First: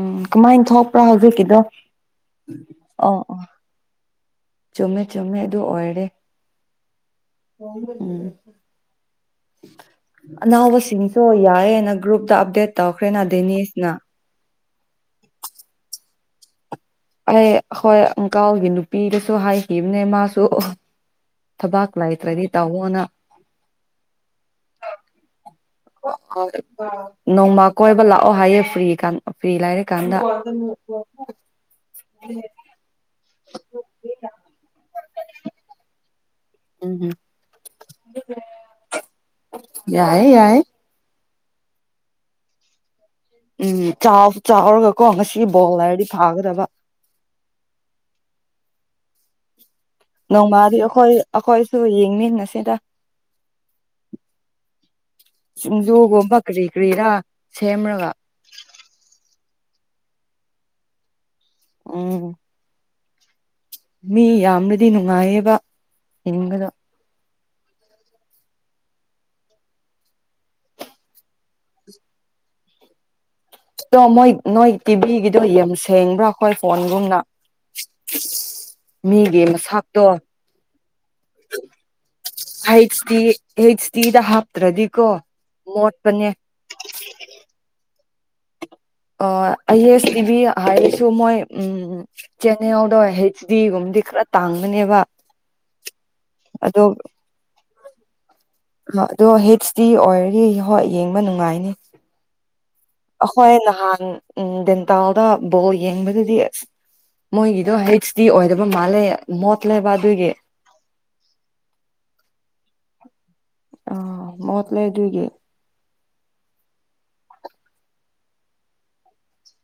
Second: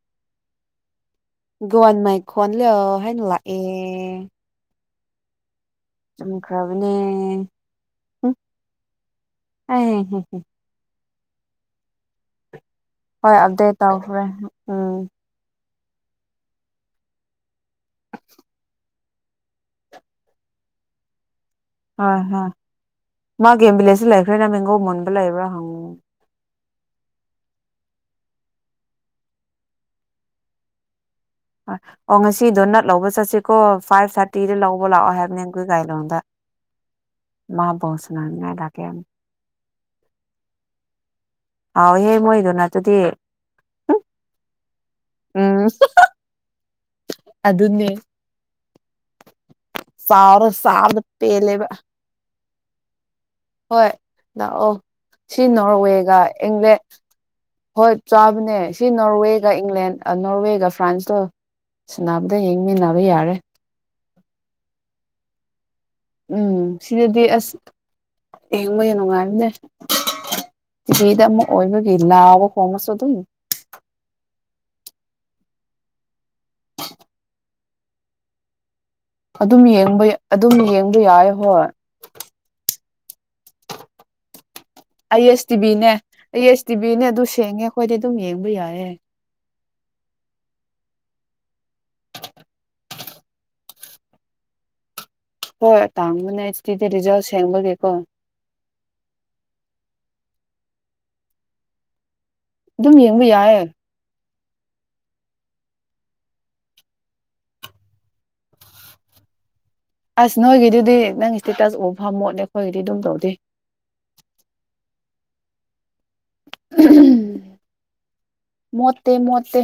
ꯎꯝ ꯀꯃꯥꯏꯅ ꯊꯣꯛ ꯒꯋꯥꯟ ꯃꯥꯏ ꯈꯣꯟꯂꯌꯣ ꯑꯣ ꯍꯥꯏꯅ ꯑꯣ ꯂꯥꯛꯑꯦ ꯆꯨꯝꯃꯦ ꯆꯨꯝꯃꯦ ꯑꯗꯨ ꯑꯣꯏꯔꯦ ꯆꯨꯝꯈ꯭ꯔꯕꯅꯦ ꯎꯝ ꯑꯩ ꯑꯅꯧꯕꯁꯤꯡ [unintelligible] ꯌꯥꯔꯦꯅ ꯒꯔꯨꯨꯞꯗ ꯑꯞꯗꯦꯠ ꯇꯧꯈ꯭ꯔꯦꯅ ꯍꯣꯏ ꯑꯞꯗꯦꯠ ꯗꯦꯅꯤꯁꯅ ꯇꯧꯈ꯭ꯔꯦ ꯎꯝ ꯑ ꯍꯣꯏ ꯑꯃꯨꯛꯀꯥꯎ ꯑꯣꯏꯒꯦ ꯅꯨ ꯄꯤꯔꯁꯨ ꯍꯥꯏꯈꯤꯕꯅꯦ ꯃꯥꯁꯨ ꯊꯕꯥꯛ ꯍꯣꯏ ꯍꯣꯏ ꯂꯩꯇ꯭ꯔꯗꯤ ꯇꯧꯋꯣꯅ ꯃꯥꯒꯤꯒꯦꯝ ꯕꯤꯂꯦꯖꯇ ꯂꯩꯈ꯭ꯔꯦꯅ ꯃꯡꯒꯣ ꯃꯨꯟꯕ ꯂꯩꯕ꯭ꯔꯥ ꯍꯪꯉꯨ ꯎ ꯅꯣꯡꯃ ꯀꯣꯏꯕ ꯂꯥꯛꯑꯣ ꯍꯥꯏꯌꯦ ꯐ꯭ꯔꯤ ꯐ꯭ꯔꯤ ꯂꯥꯏꯔꯀꯥꯟꯗ ꯍ ꯑꯣ ꯉꯁꯤꯗꯣ ꯅꯠ ꯂꯧꯕ ꯆꯠꯁꯤꯀꯣ ꯐꯥꯏꯚ ꯊꯥꯔꯇꯤꯗ ꯂꯧꯕ ꯂꯥꯛꯑꯣ ꯍꯥꯏꯕꯅꯦ ꯑꯩꯈꯣꯏ ꯒꯥꯔꯤ ꯂꯣꯗ ꯎꯝ ꯃꯥꯕꯁꯅꯅ ꯀꯥꯛꯀꯦ ꯌꯥꯏ ꯌꯥꯏ ꯍꯥꯎꯍꯦ ꯃꯣꯏꯗꯨꯅ ꯑꯗꯨꯗꯤ ꯎꯝ ꯆꯥꯎꯔꯒꯀꯣ ꯉꯁꯤ ꯎꯝ ꯕꯣꯜ ꯍꯥꯏꯔꯗꯤ ꯐꯥꯒꯗꯕ ꯑꯗꯨꯅꯦ ꯆꯥꯎꯔ ꯅꯣꯡꯃꯔꯤ ꯆꯥꯕꯗ ꯑꯩꯈꯣꯏ ꯄꯦꯜꯂꯦꯕ ꯑꯩꯈꯣꯏꯁꯨ ꯌꯦꯡꯃꯤꯟꯅꯁꯤ ꯁꯤꯗ ꯍꯣꯏ ꯂꯥꯛꯑꯣ ꯁꯤ ꯅꯣꯔꯋꯦꯒ ꯁꯤꯡꯖꯨꯒꯨꯝꯕ ꯀꯔꯤ ꯏꯪꯂꯦꯟ ꯀꯔꯤꯔꯥ ꯍꯣꯏ ꯁꯦꯝꯔꯒ ꯆꯥꯕꯅꯦ ꯁꯤ ꯅꯣꯔꯋꯦꯒ ꯏꯪꯂꯦꯟ ꯅꯣꯔꯋꯦꯒ ꯐ꯭ꯔꯥꯟꯁꯒ ꯎꯝ ꯕꯗ ꯌꯦꯡꯃꯤ ꯌꯥꯔꯦ ꯃꯤ ꯌꯥꯝꯅꯗꯤ ꯅꯨꯡꯉꯥꯏꯌꯦꯕ ꯎꯝ ꯌꯦꯡꯕꯗꯣ ꯁꯤꯗꯗꯤ ꯑꯁ ꯌꯦꯡꯕꯒꯤ ꯅꯨꯡꯉꯥꯏꯕꯅꯦ ꯇꯤꯚꯤꯗ ꯑꯃꯛ ꯑꯣꯏꯕꯒꯤ ꯂꯥꯎꯕ ꯈꯣꯡꯕꯁꯨ ꯑꯗꯨꯝ ꯑꯣ ꯃꯣꯏ ꯅꯣꯏ ꯇꯤꯚꯤꯒꯤꯗꯣ ꯌꯥꯝ ꯁꯦꯡꯕ꯭ꯔꯥ ꯑꯩꯈꯣꯏ ꯐꯣꯟꯒꯨꯝꯅ ꯃꯤꯒꯤ ꯑꯗꯨꯝ ꯃꯁꯛꯇꯣ ꯌꯦꯡꯕ ꯑꯗꯨꯝ ꯌꯦꯡꯕ ꯌꯥꯏ ꯍꯣꯏ ꯍꯁꯇꯤꯗꯍ ꯑ ꯑꯦꯁ ꯇꯤꯚꯤꯅꯦ ꯑ ꯑꯦꯁ ꯇꯤꯚꯤꯅꯦ ꯑꯗꯨ ꯁꯦꯡꯉꯦ ꯑꯩꯈꯣꯏꯗ ꯇꯨꯝ ꯌꯦꯕꯨꯩꯏꯌꯦꯦ ꯑꯣ ꯑꯥꯏ ꯑꯦꯁ ꯇꯤꯚꯤ ꯍꯥꯏꯔꯁꯨ ꯃꯣꯏ ꯎꯝ ꯆꯦꯅꯦꯜꯗ ꯍꯩꯆ ꯗꯤꯒꯨꯝꯕꯗꯤ ꯈꯔ ꯇꯥꯡꯕꯅꯦꯕ ꯍꯣꯏ ꯇꯥꯡꯕꯅ ꯑꯗꯣ ꯑꯩꯆꯇꯤꯗꯤ ꯔꯤꯖꯜ ꯁꯦꯡꯕꯒꯤꯦꯀꯣ ꯁꯤꯤ ꯑꯣꯏꯔꯔꯤ ꯍꯣꯏ ꯌꯦꯡꯕ ꯅꯨꯡꯉꯥꯏꯅꯤ ꯑꯗꯨꯝ ꯌꯦꯡꯕ ꯌꯥꯏꯌꯦ ꯎ ꯗꯦꯟꯇꯜꯗ ꯕꯣꯜ ꯌꯦꯡꯕꯗꯗꯤ ꯑꯁ ꯃꯣꯏꯒꯤꯗꯣ ꯍꯩꯆ ꯗꯤ ꯑꯣꯏꯗꯕ ꯃꯥꯜꯂꯦ ꯃꯣꯠ ꯑꯁ ꯅꯣꯏꯒꯤꯗꯨꯗꯤ ꯅꯪꯒꯤ ꯏꯁꯇꯦꯇꯁ ꯎꯐꯝꯃꯣꯠꯅꯦ ꯑꯩꯈꯣꯏꯒꯤꯗꯤ꯫ ꯗꯤ ꯑꯗꯨꯝ ꯇꯧꯗꯦ꯫ ꯑ ꯃꯣꯠ ꯂꯩ ꯑꯗꯨꯒꯤ꯫ ꯃꯣꯠꯇꯦ ꯃꯣꯠꯇꯦ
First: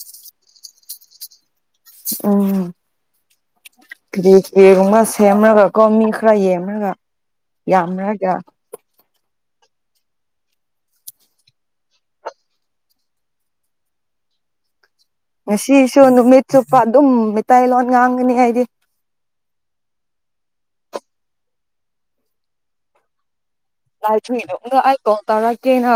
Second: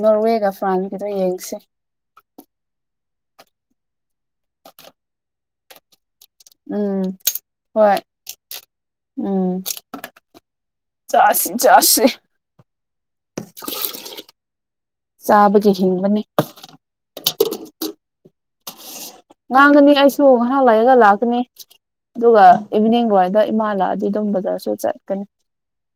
ꯅꯣꯔꯋꯦꯒ ꯐ꯭ꯔꯥꯟꯁꯀꯗ ꯌꯦꯡꯁꯦ꯫ ꯎꯝ꯫ [unintelligible] ꯀꯦꯒꯨꯝꯕ ꯁꯦꯝꯔꯒ꯫ ꯀꯣꯃꯤꯛ꯫ ꯈꯔ ꯌꯦꯝꯔꯒ ꯎꯝ ꯍꯣꯏ ꯌꯥꯝꯔꯒ꯫ ꯎꯝ ꯆꯥꯁꯤ ꯆꯥꯁꯤ꯫ ꯆꯥꯕꯒꯤ ꯁꯤꯁꯨ ꯍꯤꯡꯕꯅꯤ ꯅꯨꯃꯤꯠ ꯆꯨꯞꯄ ꯑꯗꯨꯝ ꯃꯤ ꯇꯩ ꯂꯣꯟ ꯉꯥꯡꯒꯅꯤ ꯑꯩꯗꯤ꯫ ꯉꯥꯡꯒꯅꯤ ꯑꯩꯁꯨ ꯉꯍꯥꯛ ꯂꯩꯔꯒ ꯂꯥꯛꯀꯅꯤ ꯑꯗꯨꯒ ꯏꯚꯤꯅꯤꯡ ꯑꯗꯨꯋꯥꯏꯗ꯫ [unintelligible] ꯑꯩ ꯀꯣꯜ ꯇꯧꯔꯛꯀꯦꯅ꯫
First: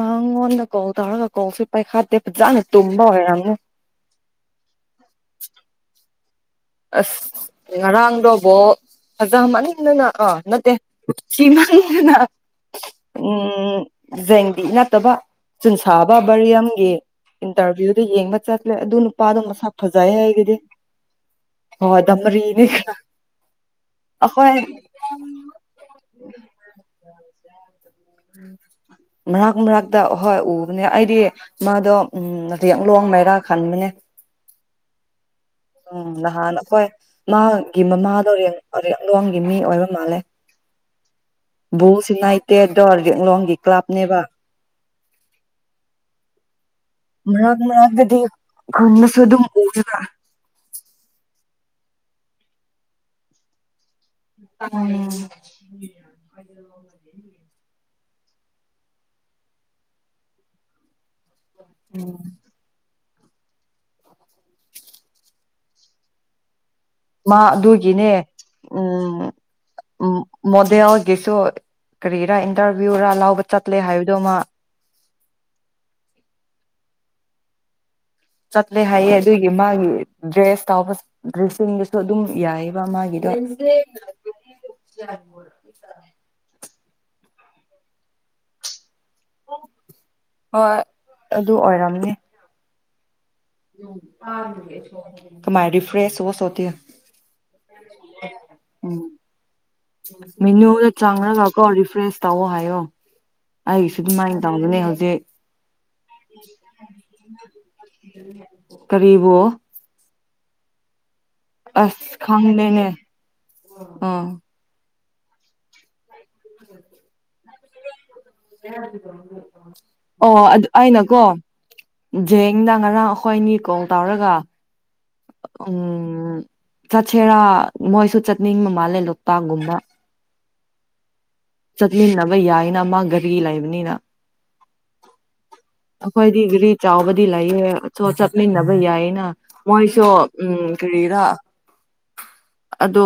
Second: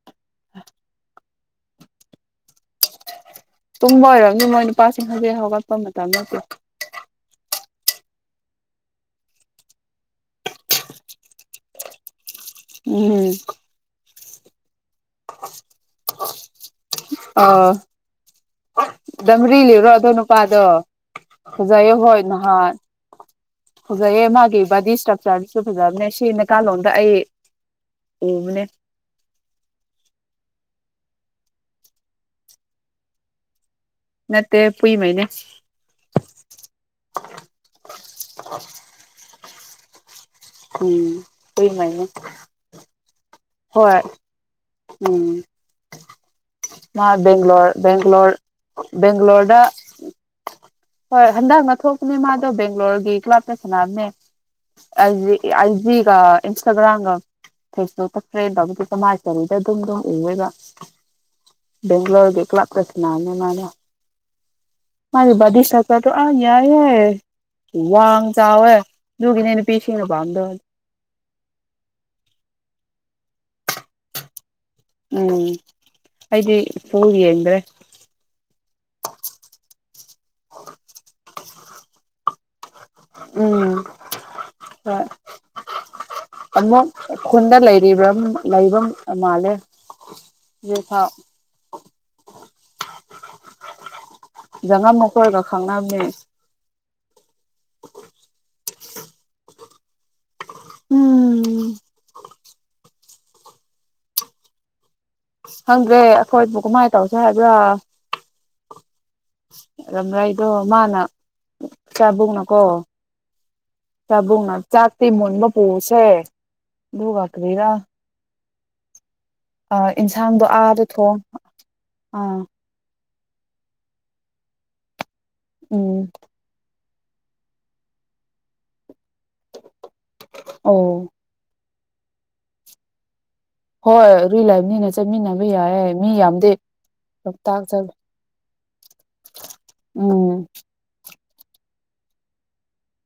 ꯃꯥꯉꯣꯟꯗ ꯀꯣꯜ ꯇꯧꯔꯒ ꯀꯣꯜꯁꯨ ꯄꯥꯏꯈꯠꯇꯦ ꯐꯖꯅ ꯇꯨꯝꯕ ꯑꯣꯏꯔꯝ ꯇꯨꯝꯕ ꯑꯣꯏꯔꯝꯅꯤ ꯃꯣꯏ ꯅꯨꯄꯥꯁꯤꯡ ꯍꯧꯖꯤꯛ ꯍꯧꯒꯠꯄ ꯃꯇꯝ ꯅꯇꯦ꯫ [inaudible] ꯉꯔꯥꯡꯗꯣ ꯕꯣ ꯐꯖ ꯃꯟꯗꯅ ꯑꯣ ꯅꯠꯇꯦ ꯊꯤ ꯃꯟꯗꯅ꯫ ꯎꯝ꯫ ꯖꯦꯡꯗꯤ ꯅꯠ ꯇꯕ ꯆꯨꯟꯁꯥꯕ ꯕꯔꯤꯌꯝꯒꯤ ꯏꯟꯇꯔꯚꯤꯌꯨꯗ ꯌꯦꯡꯕ꯫ ꯆꯠꯂꯦ ꯑꯗꯨ ꯅꯨꯄꯥꯗꯣ ꯃꯁꯛ ꯗꯝꯔꯤꯂꯤꯕꯨꯔꯣ ꯑꯗꯣ ꯐꯖꯩ ꯍꯥꯏꯒꯤꯗꯤ ꯅꯨꯄꯥꯗꯣ꯫ ꯐꯖꯩꯌꯦ ꯍꯣꯏ ꯅꯍꯥꯟ ꯐꯖꯩꯌꯦ ꯑꯩꯈꯣꯏ ꯃꯥꯒꯤ ꯕꯗꯤ ꯏꯁꯇ꯭ꯔꯛꯆꯔꯗꯨꯁꯨ ꯐꯖꯕꯅꯦ ꯁꯤ ꯅꯦꯀꯥꯂꯣꯟꯗ ꯑꯩ꯫ ꯎꯕꯅꯦ ꯃꯔꯒ ꯃꯔꯒꯗ ꯍꯣꯏ ꯎꯕꯅꯦ ꯑꯩ꯫ ꯗꯤ ꯃꯥꯗꯣ ꯎꯝ ꯔꯦꯛꯂꯣꯡ ꯃꯩꯔꯥ ꯈꯟꯕꯅꯦ꯫ ꯅꯠꯇꯦ ꯄꯨꯏꯃꯩꯅꯦ ꯎꯝ ꯅꯍꯥꯟ ꯑꯩꯈꯣꯏ ꯃꯥꯒꯤ ꯃꯃꯥꯗꯣ ꯔꯦꯡ ꯔꯦꯛꯂꯣꯟꯒꯤ ꯃꯤ꯫ ꯑꯣꯏꯕ ꯃꯥꯜꯂꯦ꯫ ꯎꯝ ꯄꯨꯏꯃꯩꯅꯦ꯫ ꯔꯦꯛꯂꯣꯡꯒꯤ ꯍꯣꯏ ꯀ꯭ꯂꯥꯕꯅꯦꯕ꯫ ꯎꯝ꯫ ꯃꯥ ꯃꯔꯛ ꯕꯦꯡꯒ꯭ꯂꯣꯔ ꯃꯔꯛꯇꯗꯤ ꯕꯦꯡꯒ꯭ꯂꯣꯔ ꯈꯨꯟꯗꯁꯨ ꯑꯗꯨꯝ ꯕꯦꯡꯒ꯭ꯂꯣꯔꯗ ꯎꯌꯦꯕ ꯍꯣꯏ꯫ ꯍꯟꯗꯛꯅ ꯊꯣꯛꯄꯅꯦ ꯃꯥꯗꯣ ꯕꯦꯡꯒ꯭ꯂꯣꯔꯒꯤ ꯀ꯭ꯂꯥꯞꯇ ꯁꯥꯟꯅꯝꯅꯦ꯫ ꯑꯖꯤ ꯑꯥꯏꯖꯤꯒ ꯏꯟꯁꯇꯒ꯭ꯔꯥꯝꯒ ꯐꯦꯁꯕꯨꯛ꯫ ꯇ꯭ꯔꯦꯟ ꯇꯧꯕꯗꯨ ꯃꯥꯏ ꯀꯔꯤꯗ ꯑꯗꯨꯝ ꯗꯨꯝ ꯎꯌꯦꯕ꯫ ꯕꯦꯡꯒ꯭ꯂꯣꯔꯒꯤ ꯀ꯭ꯂꯕꯇ꯫ ꯁꯥꯅꯝꯅꯦ [unintelligible] ꯕꯗꯤ ꯏꯁꯇ꯭ꯔꯛꯆꯔꯗꯣ ꯑꯥ ꯌꯥꯏ꯫ ꯃꯥ ꯑꯗꯨꯒꯤꯅꯦ ꯑꯗꯨꯒꯤꯅꯦ ꯅꯨꯄꯤꯁꯤꯡꯅ ꯎ ꯄꯥꯝꯕꯗꯣ ꯃꯣꯗꯦꯜꯒꯤꯁꯨ ꯀꯔꯤꯔꯥ ꯏꯟꯇꯔꯚꯤꯌꯨꯔꯥ ꯂ ꯆꯠꯂꯦ ꯍꯥꯏꯕꯗꯨꯃ ꯎꯝ ꯑꯩꯗꯤ ꯐꯨꯡ ꯌꯦꯡꯗ꯭ꯔꯦ ꯆꯠꯂꯦ ꯍꯥꯏꯌꯦꯦ ꯑꯗꯨꯒꯤ ꯃꯥꯒꯤ ꯗ꯭ꯔꯦꯁ ꯇꯥꯎꯕ ꯤꯡꯗꯁꯨ ꯑꯗꯨꯝ ꯌꯥꯏ ꯗ ꯎꯝ ꯍꯣꯏ ꯑꯃꯨꯛ ꯈꯨꯟꯗ ꯂꯩꯔꯤꯕ꯭ꯔ ꯂꯩꯕ ꯃꯥꯂꯦ ꯖꯤꯛꯐꯥꯎ ꯅꯤ ꯖꯉꯝ ꯃꯈꯣꯏꯒ ꯎꯝ ꯨꯥꯏ ꯈꯪꯅꯕꯅꯦ ꯔꯤꯐ꯭ꯔꯦꯁ ꯁꯣꯇ ꯎꯝ ꯃꯦꯅꯨꯗ ꯆꯥꯡꯔꯒꯀꯣ ꯎꯝ ꯔꯤꯐ꯭ꯔꯦꯁ ꯇꯧꯑꯣ ꯍꯥꯏꯌꯣ ꯑꯩ ꯁꯤꯃꯥꯏ ꯇꯗꯅꯦ ꯍꯧ ꯍꯪꯗ꯭ꯔꯦ ꯑꯩꯈꯣꯏꯕꯨ ꯀꯃꯥꯏꯅ ꯇꯧꯁꯤ ꯍꯥꯏꯕ꯭ꯔꯥ ꯀꯔꯤꯕꯨ ꯔꯝ꯭ꯔꯥꯏ ꯗꯣ ꯃꯥꯅ ꯑꯁ ꯆꯥꯕꯨꯡꯅ ꯀꯣ ꯈꯪꯗꯦꯅꯦ ꯑꯥ ꯆꯥꯕꯨꯡꯅ ꯆꯥꯛ ꯇꯤ ꯃꯨꯟꯕ ꯄꯨꯁꯦ ꯑꯗꯨꯒ ꯀꯔꯤꯔ [inaudible] ꯑꯣ ꯏꯟꯁꯥꯡꯗꯣ ꯑꯗꯨ ꯑꯥꯗ ꯊꯣꯡ ꯑꯩꯅꯀꯣ ꯑꯥ ꯖꯦꯡꯗ ꯉꯔꯥꯡ ꯍꯣꯏꯅꯤ ꯀꯣꯜ ꯇꯧꯔꯒ ꯎꯝ ꯆꯠꯁꯦꯔꯥ ꯃꯣꯏꯁꯨ ꯆꯠꯅꯤꯡꯕ ꯃꯥꯜꯂꯦ ꯂꯣꯛꯇꯥꯛꯒꯨꯝꯕ ꯑꯣ ꯆꯠꯃꯤꯟꯅꯕ ꯌꯥꯏꯅꯃ ꯒ꯭ꯔꯤ ꯂꯩꯕꯅꯤꯅ ꯍꯣꯏ ꯔꯤ ꯂꯩꯕꯅꯤꯅ ꯆꯠꯃꯤꯟꯅꯕ ꯌꯥꯏꯌꯦ ꯃꯤ ꯑꯩꯈꯣꯏꯗꯤ ꯌꯥꯝꯗꯦ ꯒ꯭ꯔꯤ ꯆꯥꯎꯕꯗꯤ ꯂꯣꯛꯇꯥꯛ ꯂꯩꯑꯦ ꯆꯠꯂꯨ ꯆꯠꯃꯤꯟꯅꯕ ꯌꯥꯏꯌꯦꯅ ꯃꯣꯏꯁꯨ ꯎꯝ ꯀꯔꯤꯔ ꯑꯗꯣ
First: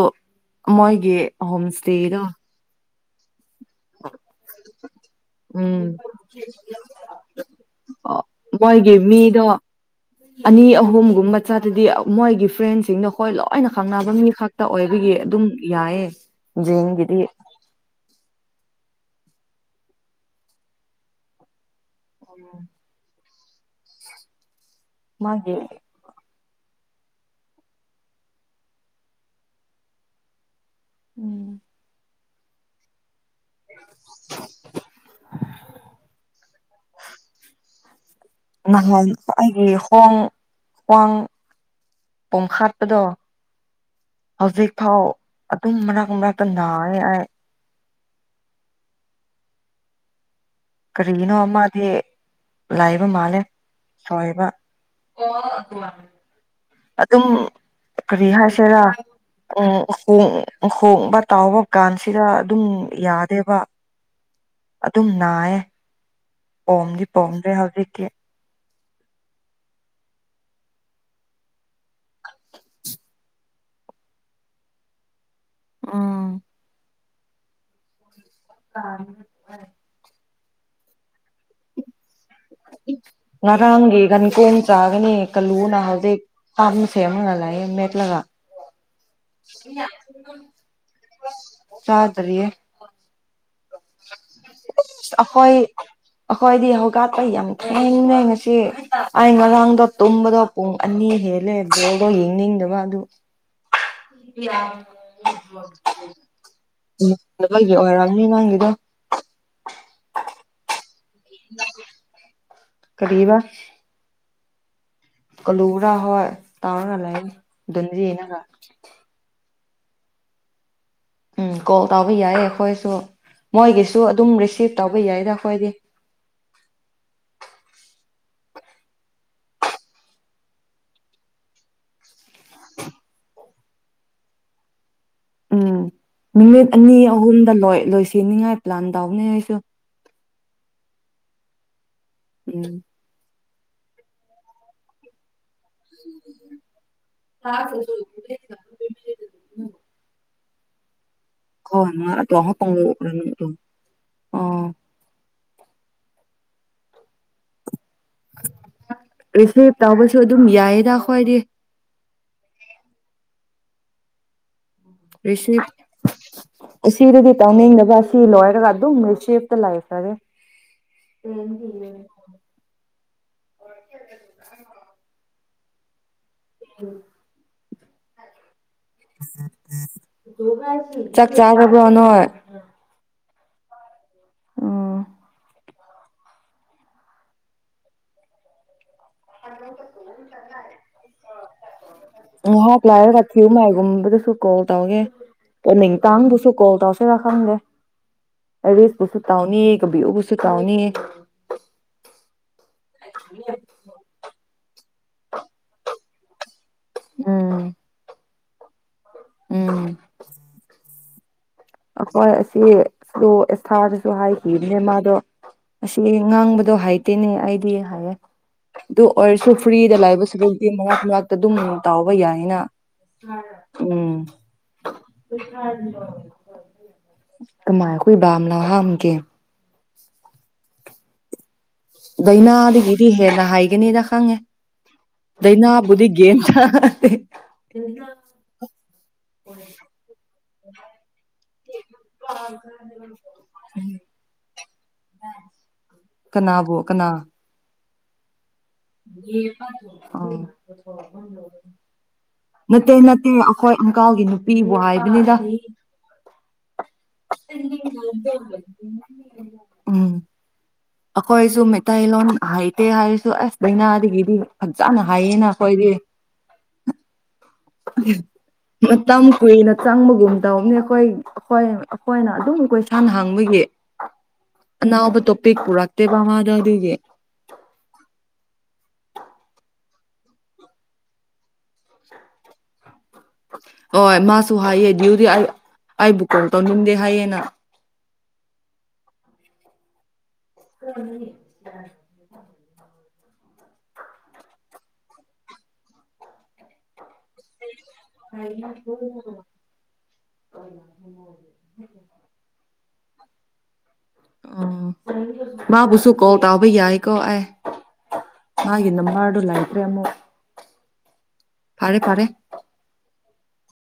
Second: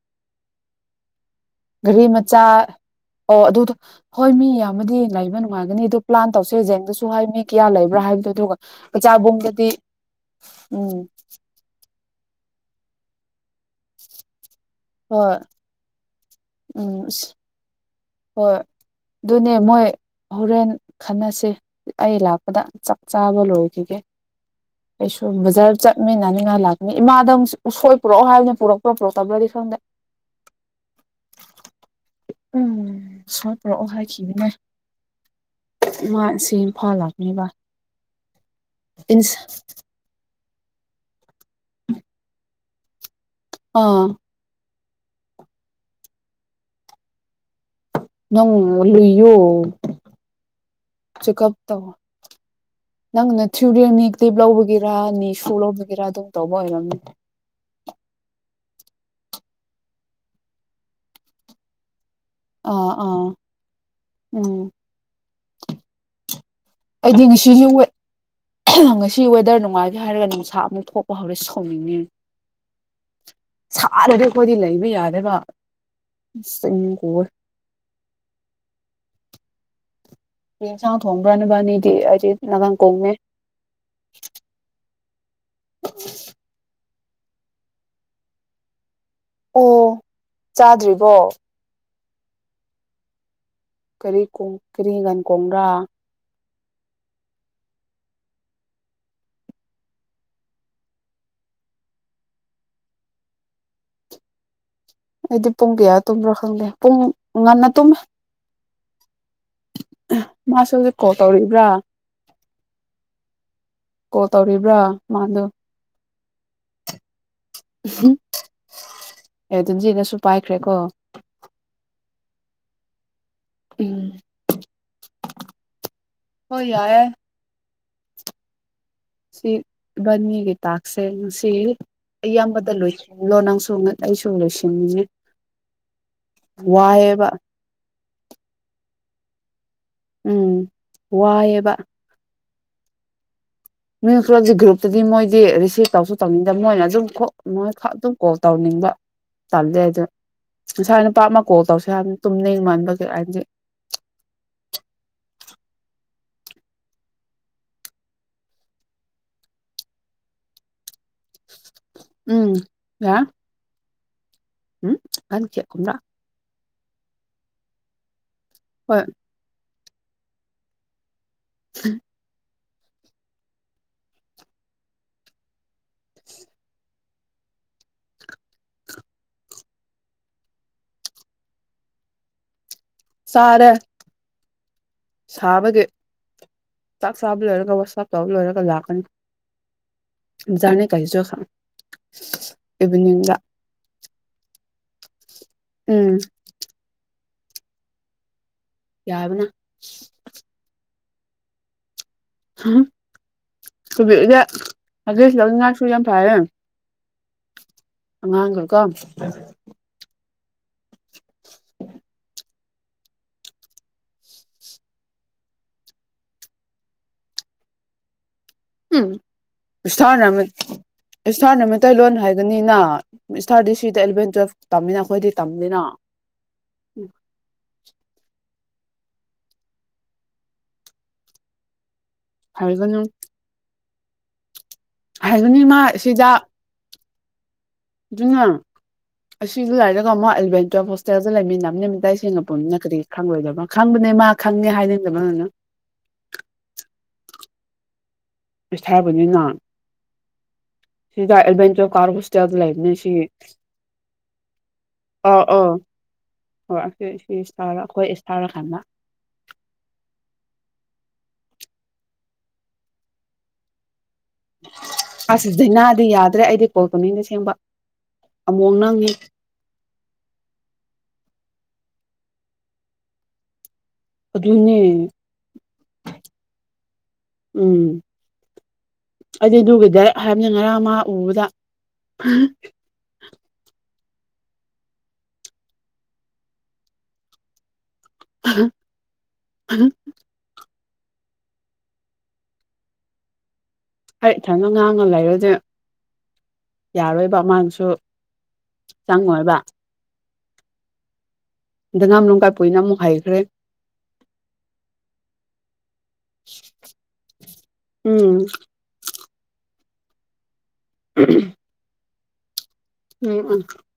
ꯃꯣꯏꯒꯤ ꯍꯣꯝ ꯒꯔꯤ ꯏꯁꯇꯦꯗꯣ ꯃꯆꯥ ꯑꯣ ꯑꯗꯨ ꯍꯣꯏ ꯃꯤ ꯌꯥꯝꯃꯗꯤ ꯂꯩꯕ ꯅꯨꯡꯉꯥꯏꯒꯅꯤ ꯎꯝ ꯑꯗꯨ ꯄ꯭ꯂꯥꯟ ꯇꯧꯁꯦ ꯍꯖꯡꯗꯁꯨ ꯍꯣꯏ ꯃꯤ ꯀꯌꯥ ꯂꯩꯕ꯭ꯔꯥ ꯍꯥꯏꯕꯗꯣ ꯑꯗꯨꯒ ꯃꯣꯏꯒꯤ ꯃꯤꯗꯣ ꯀꯆꯥꯥꯕꯨꯡꯗꯗꯤ ꯑꯅꯤ ꯑꯍꯨꯝꯒꯨꯝꯕ ꯆꯥꯗꯗꯤ ꯃꯣꯏꯒꯤ ꯐ꯭ꯔꯦꯟꯁꯤꯡꯗ ꯍꯣꯏ ꯂꯣꯏꯅ ꯈꯪꯅꯕ ꯃꯤꯈꯛ ꯇ ꯑꯣꯏꯕꯒꯤ ꯍꯣꯏ ꯑꯗꯨꯝ ꯌꯥꯏꯌꯦ ꯎꯝ ꯖꯦꯟꯒꯤꯗꯤ ꯑꯁ ꯍꯣꯏ ꯑꯗꯨꯅꯦ ꯃꯣꯏ ꯍꯣꯔꯦꯟ ꯈꯟꯅꯁꯦ ꯑꯩ ꯂꯥꯛꯄꯗ ꯆꯥꯛ ꯆꯥꯕ ꯂꯣꯏꯈꯤꯒꯦ ꯑꯩꯁꯨ ꯃꯥꯒꯤ ꯕꯖꯥꯔ ꯆꯠꯃꯤꯅꯅꯤꯡ ꯏꯃꯥꯥ ꯂꯥꯛꯀꯅꯤ ꯏꯃꯥꯗꯣ ꯎꯁꯣꯏ ꯄꯨꯔꯛꯑꯣ ꯍꯥꯏꯕꯅꯤ ꯄꯨꯔꯛꯄ꯭ꯔꯥ ꯄꯨꯔꯛꯇꯕ꯭ꯔꯥꯗꯤ ꯈꯪꯗꯦ꯫ ꯎꯝ꯫ [unintelligible] ꯎꯁꯣꯏ ꯄꯨꯔꯛꯑꯣ ꯍꯥꯏꯈꯤꯕꯅꯦ ꯏꯃꯥ ꯉꯁꯤ ꯏꯝꯐꯥꯜ ꯂꯥꯛꯀꯅꯦꯕ꯫ ꯅꯍꯥꯟ ꯑꯩꯒꯤ ꯍꯣꯡ ꯀꯥꯡ [unintelligible] ꯍꯥꯞꯄꯗꯣ꯫ ꯑꯥ ꯊꯥꯎ ꯑꯗꯨꯝ ꯃꯔꯛ ꯃꯔꯛꯇ ꯅꯥꯔꯦ ꯑꯩ꯫ ꯅꯪ [unintelligible] ꯀꯔꯤꯒꯤꯅꯣ ꯆꯦꯛꯀꯞ ꯃꯥꯗꯤ ꯇꯧꯋꯣ ꯂꯥꯏꯕ ꯃꯥꯜꯂꯦ ꯅꯪꯅ ꯊꯌꯨꯔꯤꯌꯅꯤ ꯇꯦꯞ ꯁꯣꯏꯕ ꯂꯧꯕꯒꯤꯔꯥ ꯅꯤ ꯁꯨ ꯂꯧꯕꯒꯤꯔꯥ ꯑꯗꯨꯝ ꯇꯧꯕ ꯑꯣꯏ ꯑꯗꯨꯝ ꯀꯔꯤ ꯍꯥꯏꯁꯤꯔꯥ [unintelligible] ꯍꯣꯡꯕ ꯇꯥꯎꯕ ꯀꯥꯟꯁ ꯁꯤꯗ ꯑꯗꯨꯝ ꯑꯥ ꯑꯥ ꯌꯥꯗꯦꯕ ꯎꯝ ꯑꯗꯨꯝ ꯅꯥꯌꯦ꯫ ꯄꯣꯝꯗꯤ ꯑꯩꯗꯤ ꯄꯣꯝꯗꯔꯦ ꯉꯁꯤꯁꯨ ꯍꯧꯖꯤꯛꯇꯤ꯫ ꯉꯁꯤ ꯋꯦꯗꯔ ꯅꯨꯡꯉꯥꯏꯒꯦ ꯍꯥꯏꯔꯒ ꯅꯨꯡꯁꯥ ꯑꯃꯨꯛ ꯊꯣꯛꯄ ꯍꯧꯔꯦ ꯁꯥꯎꯅꯤꯡꯉꯦ ꯁꯥꯔꯗꯤ ꯑꯩꯈꯣꯏꯗꯤ ꯂꯩꯕ ꯌꯥꯗꯦꯕ꯫ ꯎꯝ [unintelligible] ꯑꯣ [unintelligible] ꯀꯔꯤ ꯏꯟꯁꯥꯡ ꯊꯣꯡꯕ꯭ꯔꯥ ꯅꯕꯥꯟꯅꯤꯗꯤ [unintelligible] ꯉꯔꯥꯡꯒꯤ ꯀꯟ ꯀꯣꯟ ꯆꯥꯒꯅꯤ ꯀꯂꯨꯅ ꯍꯧꯖꯤꯛ ꯁꯦꯝꯂ ꯂꯩꯌꯦ ꯃꯦꯠꯂꯒ꯫ ꯑꯣ ꯆꯥꯗ꯭ꯔꯤꯕꯣ ꯆꯥꯗꯔꯤꯌꯦ꯫ ꯀꯔꯤ ꯀꯔꯤ [unintelligible] ꯀꯣꯡꯕ꯭ꯔꯥ ꯍꯣꯏꯗꯤ ꯍꯧꯀꯠꯄ ꯌꯥꯝ ꯊꯦꯡꯅꯩ ꯉꯁꯤ ꯑ ꯉꯔꯥꯡꯗꯣ ꯇꯨꯝꯕꯗꯣ ꯄꯨꯡ ꯑꯅꯤ ꯍꯦꯜꯂꯦ ꯕꯣꯜꯗꯣ ꯌꯦꯡꯅꯤꯡꯗꯕ ꯑꯗꯨ ꯑꯩꯗꯤ ꯄꯨꯡ ꯀꯌꯥ ꯇꯨꯝꯕ꯭ꯔꯥ ꯈꯪꯗꯦ꯫ ꯄꯨꯡ ꯉꯟꯅ ꯌꯦꯡꯗꯕꯒꯤ ꯇꯨꯝꯃꯦ ꯑꯣꯏꯔꯝꯅꯤ ꯅꯪꯒꯤꯗꯣ ꯃꯥꯁꯨ꯫ ꯍꯧꯖꯤꯛ ꯀꯣꯜ ꯇꯧꯔꯤꯕ꯭ꯔꯥ꯫ ꯀꯔꯤꯕ꯫ ꯀꯣꯜ ꯇꯧꯔꯤꯕ꯭ꯔꯥ꯫ ꯃꯥꯗꯣ ꯀꯂꯨꯔꯥ ꯍꯣꯢ ꯇꯧꯔꯒ ꯂꯥꯔꯤ꯫ ꯗꯟ ꯗꯤꯌꯦꯅꯀ ꯑꯦ ꯑꯗꯨꯟꯖꯤꯅꯁꯨ ꯄꯥꯏꯈ꯭ꯔꯦꯀꯣ ꯎꯝ ꯀꯣꯜ ꯇꯥꯕ ꯌꯥꯏ ꯑꯩꯈꯣꯏꯁꯨ ꯃꯣꯏꯒꯤꯁꯨ ꯎꯝ ꯑꯗꯨꯝ ꯔꯤꯁꯤꯞ ꯇꯧꯕ ꯌꯥꯏꯗ ꯑꯩꯈꯣꯏꯗꯤ ꯍꯣꯏ ꯌꯥꯏꯌꯦ ꯁꯤ ꯏꯚꯅꯤꯒꯤ ꯇꯥꯛꯁꯦ ꯉꯁꯤ ꯑꯌꯥꯝꯕꯗ ꯂꯣꯏꯁꯤꯜꯂꯣ ꯅꯪꯁꯨ ꯑꯩꯁꯨ ꯂꯣꯏꯁꯤꯟꯅꯤꯡꯉꯦ ꯎꯝ ꯃꯤꯅꯤꯠ ꯑꯅꯤ ꯋꯥꯏꯑꯦꯕ ꯑꯍꯨꯝꯗ ꯂꯣꯏ ꯂꯣꯏꯁꯤ ꯅꯤꯉꯥꯏ ꯄ꯭ꯂꯥꯟ ꯇꯎꯕꯅꯦ ꯑꯩꯁꯨ ꯎꯝ ꯋꯥꯏꯑꯦꯕ ꯎꯝ ꯃꯤ ꯈꯔꯒꯤ ꯒ꯭ꯔꯨꯨꯞꯇꯗꯤ ꯃꯣꯏꯗꯤ ꯁꯤ ꯇꯧꯁꯨ ꯇꯧꯅꯤꯡꯗꯕ ꯃꯣꯏꯅ ꯑꯗꯨꯝ ꯃꯣꯏ ꯈ ꯑꯗꯨꯝ ꯀꯣꯜ ꯇꯧꯅꯤꯡꯕ ꯇꯜꯂꯦ ꯑꯗꯨ ꯉꯁꯥꯏꯅ ꯄꯥꯞ ꯑꯃ ꯀꯣꯜ ꯑꯣ ꯇꯧꯁꯦ ꯌꯥꯝꯥꯟꯅ ꯇꯨꯝꯅꯤꯡ ꯃꯟꯕꯒꯤ ꯍꯥꯏꯗꯤ ꯔꯤꯁꯤꯞ ꯇꯧꯕꯁꯨ ꯑꯗꯨꯝ ꯌꯥꯏꯌꯦꯗ ꯈꯣꯏꯏꯗꯤ ꯎꯝ ꯌꯥ ꯎꯝ ꯀ ꯀꯦ ꯀꯨꯨꯝ꯭ꯔꯥ ꯎꯁꯤꯗꯗꯤ ꯇꯧꯅꯤꯡꯗꯕ ꯁꯤ ꯂꯣꯏꯔꯒ ꯑꯗꯨꯝ ꯍꯣꯏ ꯔꯤꯁꯤꯞꯇꯥ ꯂꯩ ꯇꯔꯦ ꯑꯦ [inaudible] ꯎ [unintelligible] ꯆꯥꯛ ꯆꯥꯖꯕ꯭ꯔ ꯅꯣꯏ ꯆꯥꯔꯦ ꯎꯝ ꯁꯕꯒꯤ ꯆꯥꯛ ꯆꯥꯕ ꯂꯣꯏꯔꯒ ꯋꯥꯁ ꯑꯕ ꯇꯩꯕ ꯂꯣꯏꯔꯒ ꯂꯥꯛꯀꯅꯤ ꯕꯖꯥꯔꯅꯦ ꯀꯩꯁꯨ ꯀ꯭ꯂ꯭ꯂꯥꯏꯔ ꯀ ꯏꯚꯤꯅꯤꯡꯗ ꯊꯌ ꯃꯥꯥꯏꯒꯨꯝꯕꯗ ꯁ ꯀꯣ [inaudible] [unintelligible] ꯇꯧꯒꯦ ꯇꯨꯃꯤꯡ ꯎꯝ ꯀꯥꯡꯕꯨꯁꯨ ꯀꯣꯜ ꯇꯧꯁꯦꯔ ꯐꯪꯗꯦ ꯑꯔꯤꯁꯕꯨꯁꯨ ꯌꯥꯕꯅ ꯇꯧꯅꯤ ꯀꯕꯤꯎꯕꯨꯁꯨ ꯇꯥꯎꯅꯤ [inaudible] ꯀꯕꯤꯌꯨꯗꯤ ꯑꯒꯁꯠ ꯂꯧꯅꯤꯉꯥꯏꯁꯨ ꯌꯥꯝ ꯐꯔꯦ ꯎꯝ ꯑꯉꯥꯡꯒ ꯀꯣ ꯎꯝ ꯁꯤ ꯑꯦꯊꯥꯗꯁꯨ ꯍꯥꯏꯈꯤꯕꯅꯦ ꯃꯥꯗꯣ ꯑꯁꯤ ꯉꯥꯡꯕꯗꯣ ꯍꯥꯏꯇꯦꯅꯦ ꯑꯩꯗꯤ ꯍꯥꯏꯌꯦꯦ ꯎꯝ ꯏꯁꯇꯥꯔꯅ ꯁꯔꯨꯛꯇꯤ ꯃꯔꯛ ꯃꯔꯛꯇ ꯑꯗꯨꯝ ꯏꯁꯇꯥꯔꯅ ꯇꯥꯎꯕ ꯃꯩꯇꯩꯂꯣꯟ ꯌꯥꯏꯅ ꯍꯥꯏꯒꯅꯤꯅ ꯏꯁꯇꯥꯔ ꯗꯤ ꯁꯤꯗ ꯎꯝ ꯑꯦꯂꯚꯦꯟ ꯇꯨꯋꯜꯞ ꯇꯝꯃꯤꯅ ꯑꯩꯈꯣꯏꯗꯤ ꯇꯝꯅꯤꯅ ꯀꯃꯥꯏ ꯀ ꯝ ꯅꯍꯥꯟꯒ ꯍꯥꯏꯒꯅꯨ ꯏꯅꯥꯗꯒꯤꯗꯤ ꯍꯦꯟꯅ ꯍꯥꯏꯒꯅꯤꯗ ꯈꯪꯉꯦ ꯍꯥꯏꯒꯅꯤ ꯗꯩꯅꯥ ꯃꯥ ꯕꯨꯤ ꯁꯤꯗ ꯒꯦꯝ ꯊꯥ ꯑꯗꯨꯅ ꯑꯁꯤꯁꯨ ꯂꯥꯏꯔꯒ ꯑꯃꯨꯛ ꯑꯦꯂꯚꯦꯟ ꯇꯨꯋꯦꯜꯞ ꯍꯣꯁꯇꯦꯜꯗ ꯂꯩꯃꯤꯟꯅꯅꯦ ꯃꯇꯥꯏ ꯁꯦꯡꯉ ꯄꯨꯝꯅ ꯀꯔꯤ ꯈꯪꯂꯣꯏꯗꯕꯅ ꯈꯪꯕꯅꯦ ꯃꯥ ꯈꯪꯉꯦ ꯍꯥꯏꯅꯤꯡꯗꯕꯅꯤꯅ ꯀꯅꯥꯕꯣ ꯀꯅꯥ ꯏꯁ ꯍꯥꯏꯕꯅꯤꯅ ꯑ ꯁꯤꯗ ꯑꯦꯂꯚꯦꯟ ꯇꯨꯌꯦꯜꯞ ꯀꯥꯔ ꯍꯣꯁꯇꯦꯜꯗ ꯂꯩꯕꯅꯦ ꯅꯠꯇꯦ ꯁꯤ ꯅꯠꯇꯦ ꯑꯩꯈꯣꯏ ꯏꯪꯀꯜꯒꯤ ꯅꯨꯄꯤꯕꯨ ꯍꯥꯏꯕꯅꯤꯗ ꯑꯥ ꯑꯥ ꯍꯣꯏ ꯑꯁꯤ ꯁꯤ ꯏꯁꯇꯥꯔ ꯑꯩꯈꯣꯏ ꯏꯁꯇꯥꯔ ꯈꯟꯕ ꯎꯝ ꯑꯩꯈꯣꯏꯁꯨ ꯃꯩꯇꯩꯂꯣꯟꯣꯟ ꯍꯥꯏꯇꯦ ꯍꯥꯏꯁꯨ ꯑꯁ ꯅꯥꯗꯒꯤ ꯑꯁ ꯗꯥꯏꯅꯥꯗꯤ ꯌꯥꯗ꯭ꯔꯦ ꯑꯩꯗꯤ ꯀꯣꯜ ꯇꯧꯅꯤꯡꯗ ꯁꯦꯝꯦꯡꯕ ꯃꯇꯝ ꯀꯨꯏꯅ ꯆꯪꯕꯒꯨꯝ ꯇꯧꯅꯤ ꯑꯩꯈꯣꯏ ꯍꯣꯏ ꯑꯩꯈꯣꯏꯅ ꯑꯗꯨꯝ ꯀꯣꯏ ꯏꯁꯥꯅ ꯍꯥꯡꯕꯒꯤ ꯑꯗꯨꯅꯦ ꯑꯅꯥꯎꯕ ꯇꯣꯄꯤꯛ ꯄꯨꯔꯛꯇꯦ ꯕꯃꯥꯗ ꯑꯗꯨꯒꯤ ꯎꯝ ꯑꯩꯗꯤ ꯑꯗꯨꯒꯤꯗ ꯍꯥꯏꯕꯅꯤ ꯉꯔꯥꯡ ꯃꯥ ꯎꯕꯗ ꯍꯣꯏ ꯃꯥꯁꯨ ꯍꯥꯏꯌꯦꯦ ꯎꯗꯤ ꯑꯩꯕꯨ ꯀꯝ ꯇꯧꯅꯤꯡꯗꯦ ꯍꯥꯏꯌꯦꯅ ꯎ ꯎ ꯎꯝ ꯍꯣꯏ ꯏꯊꯗ ꯉꯥꯡꯅ ꯂꯩꯔꯨꯗꯤ ꯌꯥꯔꯣꯏꯕ ꯃꯥꯥꯡꯁꯨ ꯑꯏꯕꯗꯣ [unintelligible] ꯗ ꯉꯥ ꯅꯨꯡ ꯀꯥꯏꯄꯣꯏꯅꯨ ꯍꯥꯏꯥꯏꯕ꯭ꯔꯦꯠ ꯑꯣ ꯃꯥꯕꯨꯁꯨ ꯀꯣꯜ ꯇꯥꯕ ꯌꯥꯏꯀꯣ ꯑꯦ ꯎꯝ ꯃꯥꯒꯤ ꯅꯝꯕꯔ ꯂꯩꯥꯏꯈ꯭ꯔꯦ ꯑꯃꯨꯛ [unintelligible] [unintelligible] ꯎꯝ ꯎꯝ